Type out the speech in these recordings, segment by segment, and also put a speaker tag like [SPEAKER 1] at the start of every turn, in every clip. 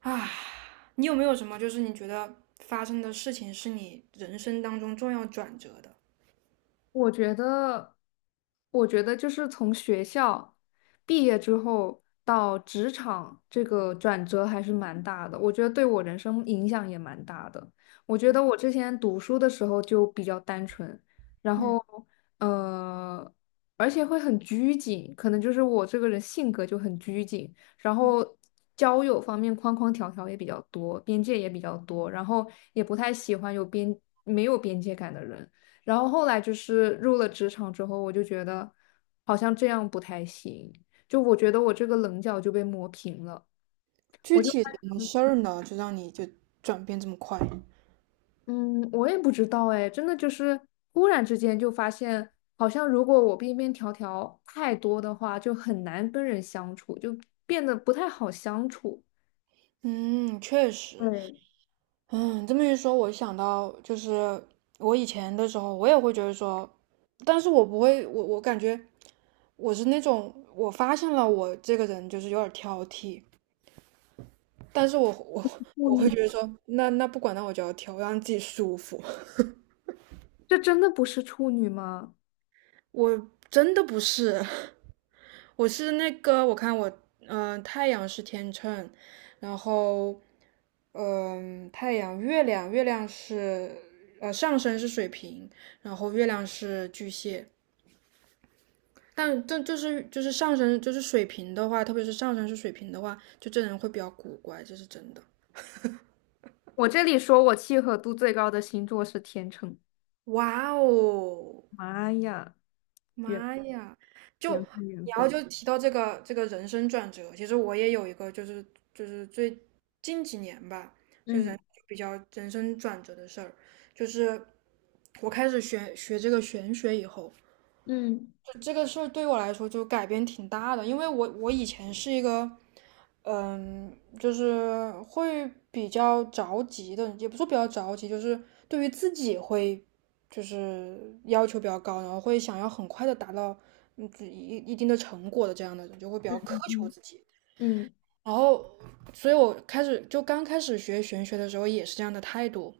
[SPEAKER 1] 啊，你有没有什么就是你觉得发生的事情是你人生当中重要转折的？
[SPEAKER 2] 我觉得，我觉得就是从学校毕业之后到职场，这个转折还是蛮大的。我觉得对我人生影响也蛮大的。我觉得我之前读书的时候就比较单纯，然
[SPEAKER 1] 嗯，
[SPEAKER 2] 后呃，而且会很拘谨，可能就是我这个人性格就很拘谨，然后交友方面框框条条也比较多，边界也比较多，然后也不太喜欢没有边界感的人。然后后来就是入了职场之后，我就觉得好像这样不太行，就我觉得我这个棱角就被磨平了。
[SPEAKER 1] 具体什么事儿呢？就让你就转变这么快？
[SPEAKER 2] 嗯，我也不知道哎，真的就是忽然之间就发现，好像如果我边边条条太多的话，就很难跟人相处，就变得不太好相处。
[SPEAKER 1] 嗯，确实。
[SPEAKER 2] 对，
[SPEAKER 1] 嗯，这么一说，我想到就是我以前的时候，我也会觉得说，但是我不会，我感觉我是那种，我发现了我这个人就是有点挑剔，但是我
[SPEAKER 2] 处
[SPEAKER 1] 我会
[SPEAKER 2] 女，
[SPEAKER 1] 觉得说，那不管，那我就要挑，我让自己舒服。
[SPEAKER 2] 这真的不是处女吗？
[SPEAKER 1] 我真的不是，我是那个，我看我，太阳是天秤，然后，嗯、太阳、月亮，月亮是，上升是水瓶，然后月亮是巨蟹。但这就是上升就是水瓶的话，特别是上升是水瓶的话，就这人会比较古怪，这是真的。
[SPEAKER 2] 我这里说我契合度最高的星座是天秤。
[SPEAKER 1] 哇哦！
[SPEAKER 2] 妈呀，缘
[SPEAKER 1] 妈呀！就
[SPEAKER 2] 缘分缘
[SPEAKER 1] 你要
[SPEAKER 2] 分。
[SPEAKER 1] 就提到这个这个人生转折，其实我也有一个，就是最近几年吧，就是
[SPEAKER 2] 嗯
[SPEAKER 1] 人比较人生转折的事儿，就是我开始学学这个玄学以后。
[SPEAKER 2] 嗯
[SPEAKER 1] 这个事儿对我来说就改变挺大的，因为我以前是一个，嗯，就是会比较着急的，也不说比较着急，就是对于自己会就是要求比较高，然后会想要很快的达到嗯自己一定的成果的这样的人，就会比较苛求
[SPEAKER 2] 嗯
[SPEAKER 1] 自己。
[SPEAKER 2] 嗯。
[SPEAKER 1] 然后，所以我开始就刚开始学玄学的时候也是这样的态度，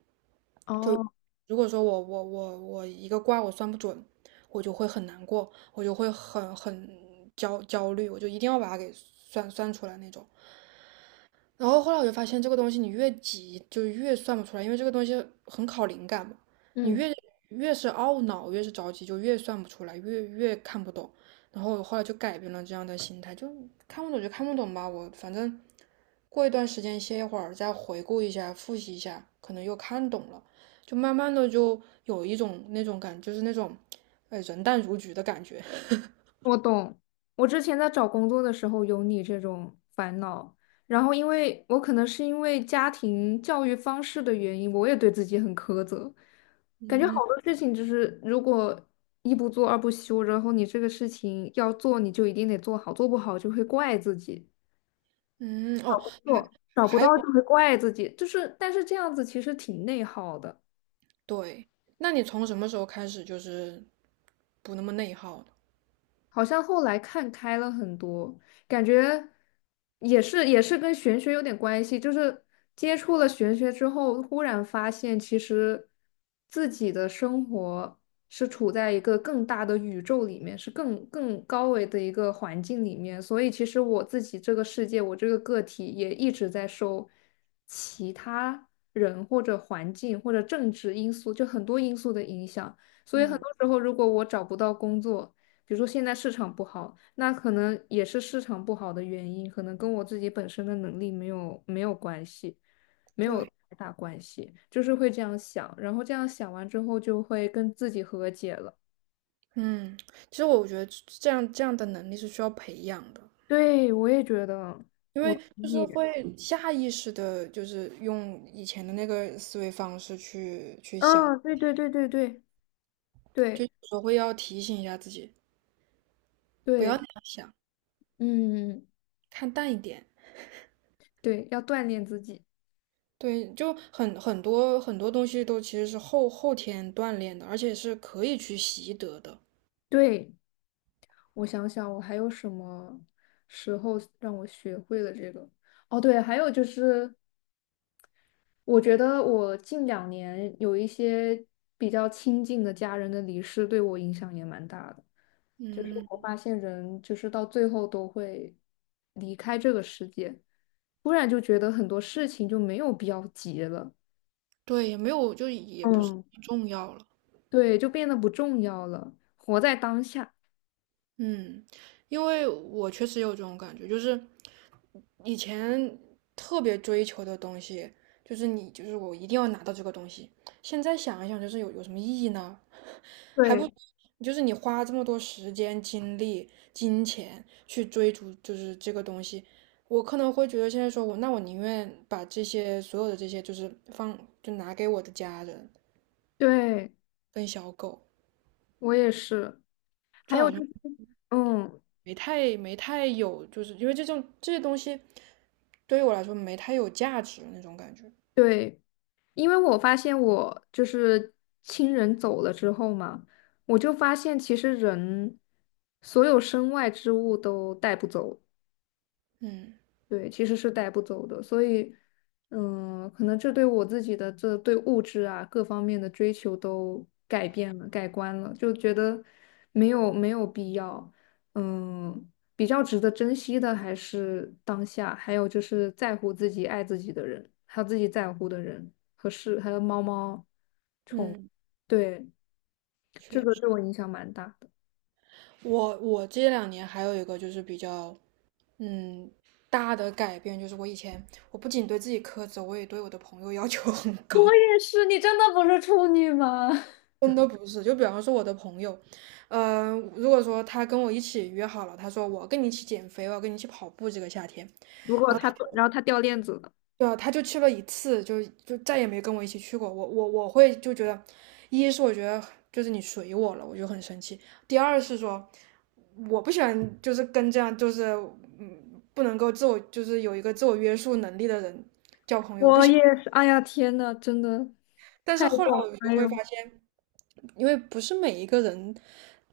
[SPEAKER 2] 哦，
[SPEAKER 1] 如果说我一个卦我算不准，我就会很难过，我就会很很焦虑，我就一定要把它给算出来那种。然后后来我就发现，这个东西你越急就越算不出来，因为这个东西很考灵感嘛。你
[SPEAKER 2] 嗯，
[SPEAKER 1] 越越是懊恼，越是着急，就越算不出来，越看不懂。然后我后来就改变了这样的心态，就看不懂就看不懂吧，我反正过一段时间歇一会儿，再回顾一下，复习一下，可能又看懂了，就慢慢的就有一种那种感，就是那种人淡如菊的感觉。
[SPEAKER 2] 我懂。我之前在找工作的时候有你这种烦恼，然后因为我可能是因为家庭教育方式的原因，我也对自己很苛责，感觉好多事情就是如果一不做二不休，然后你这个事情要做，你就一定得做好，做不好就会怪自己，
[SPEAKER 1] 嗯，
[SPEAKER 2] 找
[SPEAKER 1] 哦，
[SPEAKER 2] 工
[SPEAKER 1] 还。
[SPEAKER 2] 作找不
[SPEAKER 1] 还
[SPEAKER 2] 到就会怪自己，就是但是这样子其实挺内耗的。
[SPEAKER 1] 对，那你从什么时候开始就是不那么内耗呢？
[SPEAKER 2] 好像后来看开了很多，感觉也是跟玄学有点关系，就是接触了玄学之后，忽然发现其实自己的生活是处在一个更大的宇宙里面，是更高维的一个环境里面，所以其实我自己这个世界，我这个个体也一直在受其他人或者环境或者政治因素，就很多因素的影响，所以很
[SPEAKER 1] 嗯，
[SPEAKER 2] 多时候如果我找不到工作。比如说现在市场不好，那可能也是市场不好的原因，可能跟我自己本身的能力没有关系，没有
[SPEAKER 1] 对。
[SPEAKER 2] 太大关系，就是会这样想，然后这样想完之后就会跟自己和解了。
[SPEAKER 1] 嗯，其实我觉得这样的能力是需要培养的，
[SPEAKER 2] 对，我也觉得，
[SPEAKER 1] 因
[SPEAKER 2] 我
[SPEAKER 1] 为
[SPEAKER 2] 同
[SPEAKER 1] 就是
[SPEAKER 2] 意。
[SPEAKER 1] 会下意识的，就是用以前的那个思维方式去想，
[SPEAKER 2] 嗯，对对对对对
[SPEAKER 1] 就
[SPEAKER 2] 对
[SPEAKER 1] 有时候会要提醒一下自己，不要
[SPEAKER 2] 对，
[SPEAKER 1] 那样想，
[SPEAKER 2] 嗯，
[SPEAKER 1] 看淡一点。
[SPEAKER 2] 对，要锻炼自己。
[SPEAKER 1] 对，就很很多东西都其实是后天锻炼的，而且是可以去习得的。
[SPEAKER 2] 对，我想想，我还有什么时候让我学会了这个？哦，对，还有就是我觉得我近两年有一些比较亲近的家人的离世，对我影响也蛮大的。就是我
[SPEAKER 1] 嗯，
[SPEAKER 2] 发现人就是到最后都会离开这个世界，突然就觉得很多事情就没有必要急了，
[SPEAKER 1] 对，也没有，就也不是
[SPEAKER 2] 嗯，
[SPEAKER 1] 很重要了。
[SPEAKER 2] 对，就变得不重要了，活在当下。
[SPEAKER 1] 嗯，因为我确实有这种感觉，就是以前特别追求的东西，就是你就是我一定要拿到这个东西。现在想一想，就是有什么意义呢？还
[SPEAKER 2] 对，
[SPEAKER 1] 不就是你花这么多时间、精力、金钱去追逐，就是这个东西，我可能会觉得现在说我，那我宁愿把这些所有的这些，就是放，就拿给我的家人
[SPEAKER 2] 对，
[SPEAKER 1] 跟小狗，
[SPEAKER 2] 我也是。还
[SPEAKER 1] 就
[SPEAKER 2] 有
[SPEAKER 1] 好
[SPEAKER 2] 就
[SPEAKER 1] 像
[SPEAKER 2] 是，嗯，
[SPEAKER 1] 没太有，就是因为这种这些东西。对于我来说没太有价值那种感觉。
[SPEAKER 2] 对。因为我发现我就是亲人走了之后嘛，我就发现其实人所有身外之物都带不走，
[SPEAKER 1] 嗯
[SPEAKER 2] 对，其实是带不走的。所以，嗯，可能这对我自己的这对物质啊各方面的追求都改变了、改观了，就觉得没有必要，嗯，比较值得珍惜的还是当下，还有就是在乎自己、爱自己的人，还有自己在乎的人和事，还有猫猫。
[SPEAKER 1] 嗯，
[SPEAKER 2] 对，这
[SPEAKER 1] 确
[SPEAKER 2] 个
[SPEAKER 1] 实，
[SPEAKER 2] 对我影响蛮大的。
[SPEAKER 1] 我这两年还有一个就是比较嗯大的改变，就是我以前我不仅对自己苛责，我也对我的朋友要求很高。
[SPEAKER 2] 也是，你真的不是处女吗？
[SPEAKER 1] 真的不是，就比方说我的朋友，嗯、如果说他跟我一起约好了，他说我要跟你一起减肥，我要跟你一起跑步这个夏天，
[SPEAKER 2] 如果
[SPEAKER 1] 然后他。
[SPEAKER 2] 他，然后他掉链子了，
[SPEAKER 1] 对啊，他就去了一次，就再也没跟我一起去过。我会就觉得，一是我觉得就是你随我了，我就很生气；第二是说我不喜欢就是跟这样就是嗯不能够自我就是有一个自我约束能力的人。
[SPEAKER 2] 我也是。哎呀，天呐，真的
[SPEAKER 1] 但是
[SPEAKER 2] 太懂
[SPEAKER 1] 后来
[SPEAKER 2] 了，
[SPEAKER 1] 我就
[SPEAKER 2] 哎呦，
[SPEAKER 1] 会发现。因为不是每一个人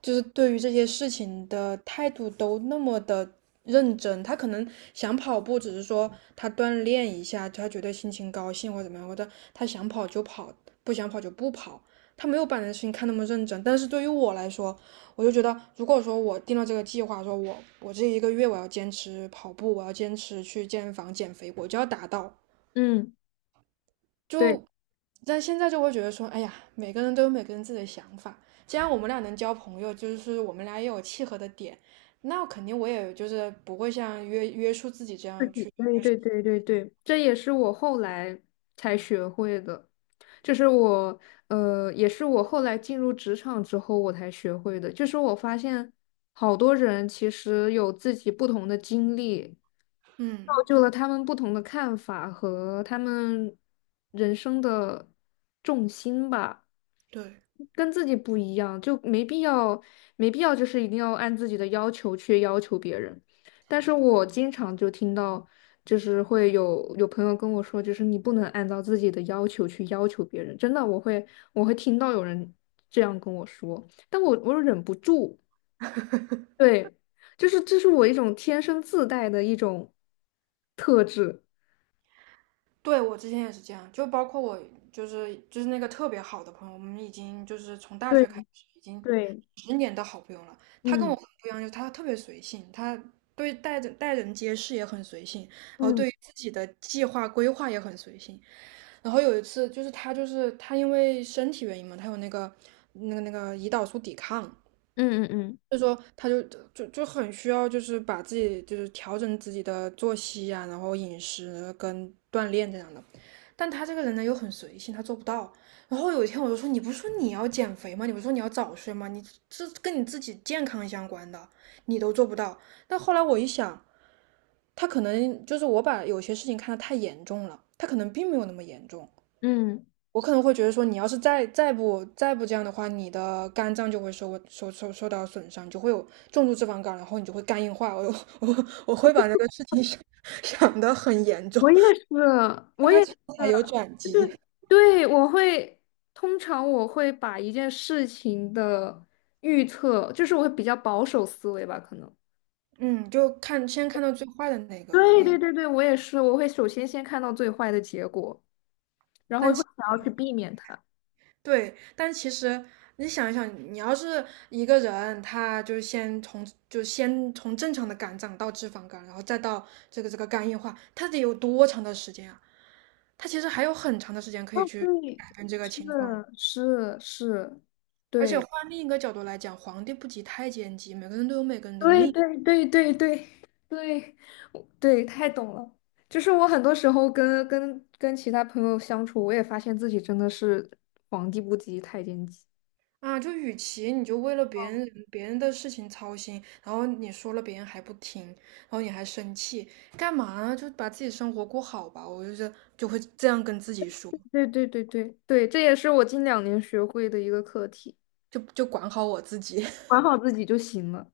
[SPEAKER 1] 就是对于这些事情的态度都那么的认真，他可能想跑步，只是说他锻炼一下，他觉得心情高兴或者怎么样，或者他想跑就跑，不想跑就不跑。他没有把这件事情看那么认真，但是对于我来说，我就觉得，如果说我定了这个计划，说我这一个月我要坚持跑步，我要坚持去健身房减肥，我就要达到。
[SPEAKER 2] 嗯，对，
[SPEAKER 1] 就，但现在就会觉得说，哎呀，每个人都有每个人自己的想法。既然我们俩能交朋友，就是我们俩也有契合的点，那肯定我也就是不会像约束自己这
[SPEAKER 2] 自
[SPEAKER 1] 样
[SPEAKER 2] 己，
[SPEAKER 1] 去。
[SPEAKER 2] 对对对对对，这也是我后来才学会的，就是我，也是我后来进入职场之后我才学会的，就是我发现好多人其实有自己不同的经历，
[SPEAKER 1] 嗯，
[SPEAKER 2] 就了他们不同的看法和他们人生的重心吧，
[SPEAKER 1] 对，
[SPEAKER 2] 跟自己不一样，就没必要，没必要就是一定要按自己的要求去要求别人。但是我经常就听到，就是会有朋友跟我说，就是你不能按照自己的要求去要求别人。真的，我会听到有人这样跟我说，但我又忍不住，对，就是这是我一种天生自带的一种特质。
[SPEAKER 1] 对我之前也是这样，就包括我就是那个特别好的朋友，我们已经就是从大
[SPEAKER 2] 对。
[SPEAKER 1] 学开始已经
[SPEAKER 2] 对，
[SPEAKER 1] 十年的好朋友了。他跟
[SPEAKER 2] 嗯
[SPEAKER 1] 我很不一样，就是他特别随性，他对待人待人接事也很随性，然后
[SPEAKER 2] 嗯
[SPEAKER 1] 对于自己的计划规划也很随性。然后有一次就是他因为身体原因嘛，他有那个那个胰岛素抵抗，
[SPEAKER 2] 嗯嗯嗯
[SPEAKER 1] 所以说他就就很需要就是把自己就是调整自己的作息啊，然后饮食跟锻炼这样的。但他这个人呢又很随性，他做不到。然后有一天我就说，你不是说你要减肥吗？你不是说你要早睡吗？你这跟你自己健康相关的，你都做不到。但后来我一想，他可能就是我把有些事情看得太严重了，他可能并没有那么严重。
[SPEAKER 2] 嗯，
[SPEAKER 1] 我可能会觉得说，你要是再不这样的话，你的肝脏就会受到损伤，你就会有重度脂肪肝，然后你就会肝硬化。我我会把这个事情想想得很严重，
[SPEAKER 2] 我也是，我
[SPEAKER 1] 但它
[SPEAKER 2] 也
[SPEAKER 1] 其
[SPEAKER 2] 是，
[SPEAKER 1] 实还有转
[SPEAKER 2] 就
[SPEAKER 1] 机。
[SPEAKER 2] 是对，通常我会把一件事情的预测，就是我会比较保守思维吧，可能。
[SPEAKER 1] 嗯，就看先看到最坏的那个
[SPEAKER 2] 对
[SPEAKER 1] 那，
[SPEAKER 2] 对对对，我也是，我会首先先看到最坏的结果，然后
[SPEAKER 1] 但
[SPEAKER 2] 会想要去避免它。
[SPEAKER 1] 对，但其实你想一想，你要是一个人，他就是先从正常的肝脏到脂肪肝，然后再到这个这个肝硬化，他得有多长的时间啊？他其实还有很长的时间可
[SPEAKER 2] 哦，
[SPEAKER 1] 以去
[SPEAKER 2] 对，
[SPEAKER 1] 改变这个情况。
[SPEAKER 2] 是是是，
[SPEAKER 1] 而且换另一个角度来讲，皇帝不急太监急，每个人都有每个人的
[SPEAKER 2] 对
[SPEAKER 1] 命。
[SPEAKER 2] 对对对对对，我对，太懂了。就是我很多时候跟其他朋友相处，我也发现自己真的是皇帝不急太监急。
[SPEAKER 1] 啊，就与其你就为了别人的事情操心，然后你说了别人还不听，然后你还生气，干嘛呢？就把自己生活过好吧。我就是就会这样跟自己说，
[SPEAKER 2] 对对对对对，这也是我近两年学会的一个课题，
[SPEAKER 1] 就管好我自己。
[SPEAKER 2] 管 好自己就行了。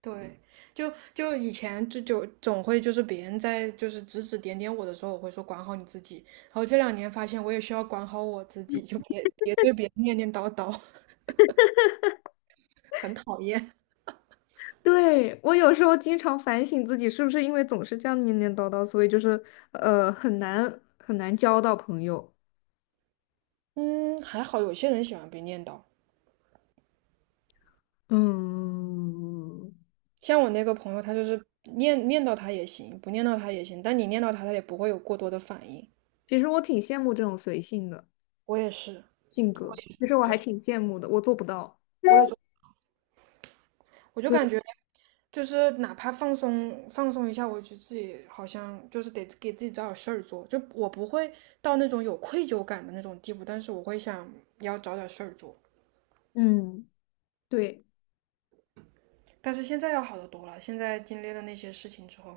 [SPEAKER 1] 对，就就以前就就总会就是别人在就是指指点点我的时候，我会说管好你自己。然后这两年发现我也需要管好我自己，就别对别人念念叨叨，很讨厌。
[SPEAKER 2] 对，我有时候经常反省自己，是不是因为总是这样念念叨叨，所以就是很难很难交到朋友。
[SPEAKER 1] 嗯，还好有些人喜欢被念叨。
[SPEAKER 2] 嗯，
[SPEAKER 1] 像我那个朋友，他就是念念叨他也行，不念叨他也行，但你念叨他，他也不会有过多的反应。
[SPEAKER 2] 其实我挺羡慕这种随性的。
[SPEAKER 1] 我也是，
[SPEAKER 2] 性格。其实我还挺羡慕的，我做不到。
[SPEAKER 1] 我也就我就
[SPEAKER 2] 对，
[SPEAKER 1] 感觉就是哪怕放松放松一下，我就自己好像就是得给自己找点事儿做，就我不会到那种有愧疚感的那种地步，但是我会想要找点事儿做。
[SPEAKER 2] 嗯，对，
[SPEAKER 1] 但是现在要好得多了，现在经历了那些事情之后，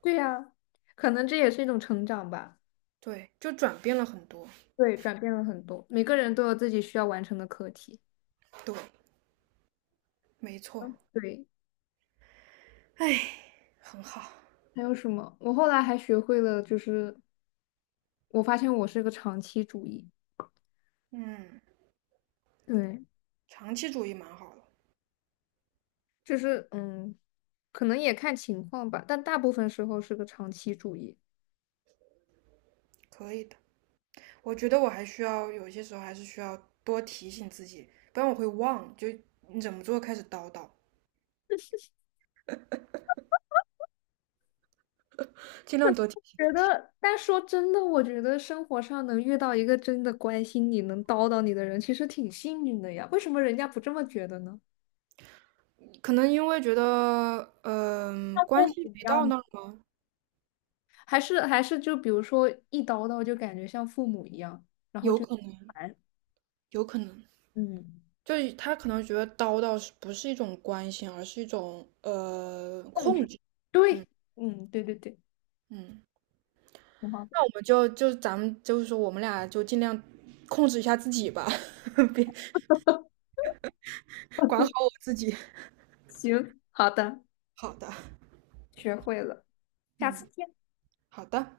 [SPEAKER 2] 对呀，可能这也是一种成长吧。
[SPEAKER 1] 对，就转变了很多。
[SPEAKER 2] 对，转变了很多，每个人都有自己需要完成的课题。
[SPEAKER 1] 对，没错，
[SPEAKER 2] 对，
[SPEAKER 1] 哎，很好，
[SPEAKER 2] 还有什么？我后来还学会了，就是我发现我是个长期主义。
[SPEAKER 1] 嗯，
[SPEAKER 2] 对，
[SPEAKER 1] 长期主义蛮好的，
[SPEAKER 2] 就是嗯，可能也看情况吧，但大部分时候是个长期主义。
[SPEAKER 1] 可以的。我觉得我还需要有些时候还是需要多提醒自己，不然我会忘，就你怎么做开始叨叨。尽量多提醒。
[SPEAKER 2] 觉得，但说真的，我觉得生活上能遇到一个真的关心你、能叨叨你的人，其实挺幸运的呀。为什么人家不这么觉得呢？
[SPEAKER 1] 可能因为觉得，
[SPEAKER 2] 像父
[SPEAKER 1] 关
[SPEAKER 2] 母
[SPEAKER 1] 系
[SPEAKER 2] 一
[SPEAKER 1] 没
[SPEAKER 2] 样
[SPEAKER 1] 到
[SPEAKER 2] 吗，
[SPEAKER 1] 那儿吗？
[SPEAKER 2] 还是就比如说一叨叨就感觉像父母一样，然后
[SPEAKER 1] 有
[SPEAKER 2] 就
[SPEAKER 1] 可能，
[SPEAKER 2] 烦，
[SPEAKER 1] 有可能，
[SPEAKER 2] 嗯，
[SPEAKER 1] 就是他可能觉得叨叨是不是一种关心，而是一种
[SPEAKER 2] 控
[SPEAKER 1] 控
[SPEAKER 2] 制。
[SPEAKER 1] 制。
[SPEAKER 2] 对，嗯，对对对，
[SPEAKER 1] 嗯，
[SPEAKER 2] 挺好的。
[SPEAKER 1] 那我们就就咱们就是说，我们俩就尽量控制一下自己吧，别管好我自己。
[SPEAKER 2] 行，好的，
[SPEAKER 1] 好的，
[SPEAKER 2] 学会了，下次
[SPEAKER 1] 嗯，
[SPEAKER 2] 见。
[SPEAKER 1] 好的。